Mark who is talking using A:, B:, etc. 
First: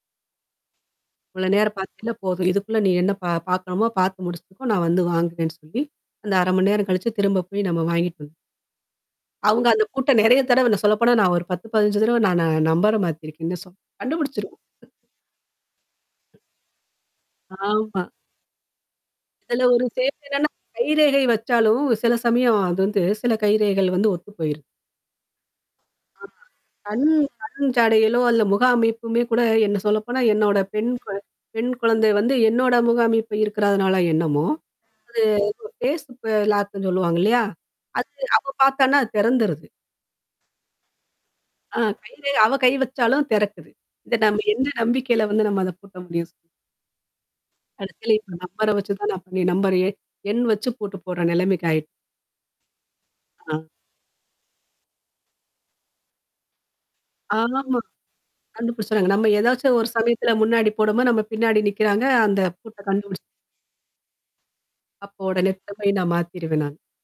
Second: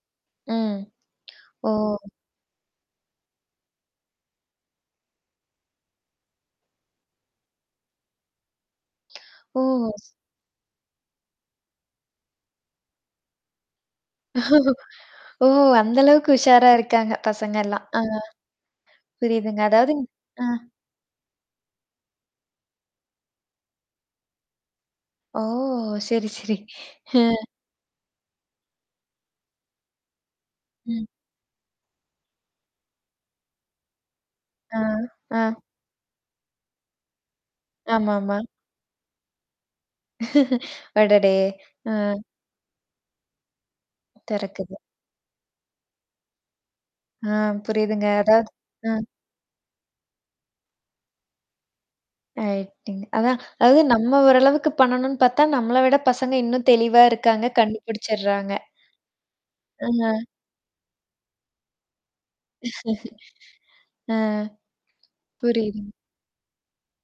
A: ம்.
B: இவ்ளோ நேரம்
A: ஓ!
B: பார்த்தீயில்ல போதும். இதுக்குள்ள நீ என்ன ப பார்க்கணுமோ பார்த்து முடிச்சுக்கோ! நான் வந்து வாங்குறேன்னு சொல்லி அந்த 1/2 மணி நேரம் கழிச்சு, திரும்ப போய் நம்ம வாங்கிட்டு. [unintelligible]
A: ஓ!
B: அவுங்க அந்த
A: ஸ்
B: கூட்டம் நிறைய தடவ நான் சொல்லப்போனா, நான் ஒரு 10, 15 தடவ நானு நம்பர மாத்திருக்கேன்னே சொல்லலாம். கண்டுபிடிச்சிருவோம்.
A: ஓ! அந்த அளவுக்கு உஷாரா இருக்காங்க. பசங்கலாம் ஆ.
B: ஆமா.
A: புரியுதுங்க.,
B: இதில ஒரு
A: அதாவது ஆ.
B: [unintelligible] கைரேகை வச்சாலும், சில சமயம் அது வந்து சில கைரேகைகள் வந்து ஒத்து போயிரும்.
A: ஓ! சரி,
B: [unintelligible]
A: சரி.
B: கண்
A: ஆ.
B: கண் ஜாடையிலோ! அல்ல முக அமைப்புமே கூட என்ன சொல்லப்போனா, என்னோட பெண்
A: ம்.
B: ப பெண் குழந்தை வந்து என்னோட முக அமைப்பு இருக்கிறதுனால என்னமோ!
A: ஆ, ஆ
B: அது ஃபேஸ் ப லாக்குன்னு சொல்லுவாங்க இல்லயா! அது
A: ஆமா, ஆமா.
B: அப்போ பார்த்தான்னா அது திறந்திருது.
A: அடடே!
B: ஆ, கை
A: ஆ.
B: ரேகை அவ கை வச்சாலும் திறக்குது. இது நம்ம என்ன
A: திறக்குது.
B: நம்பிக்கையில வந்து நம்ம அத பூட்ட முடியும்! சொ
A: ஆ, புரியுதுங்க.
B: கடைசில [unintelligible]
A: அதாவது
B: நம்பர வச்சு
A: ஆ
B: தான், நான் நம்பர [unintelligible] எண் வச்சு போட்டு போடுற நிலைமைக்கு ஆயி
A: ரைட்டுங்க. அதான்
B: ஆ.
A: அதாவது நம்ம ஓரளவுக்கு பண்ணணுனு பார்த்தா நம்மள விட பசங்க இன்னும் தெளிவா இருக்காங்க
B: ஆமா, ஆமா.
A: கண்டுபிடிச்சிடுறாங்க.
B: கண்டுபிடிச்சிறாங்க. நம்ம ஏதாச்சும் ஒரு
A: [unintelligible]
B: சமயத்தில முன்னாடி போடும் போது, நம்ம பின்னாடி நிற்கிறாங்க. அந்த பூட்ட கண்டுபிடிச்சு.
A: ஆ,
B: அப்போ உடனே
A: புரியுதுங்க.
B: [unintelligible] நான் மாத்திருவேன் நான்.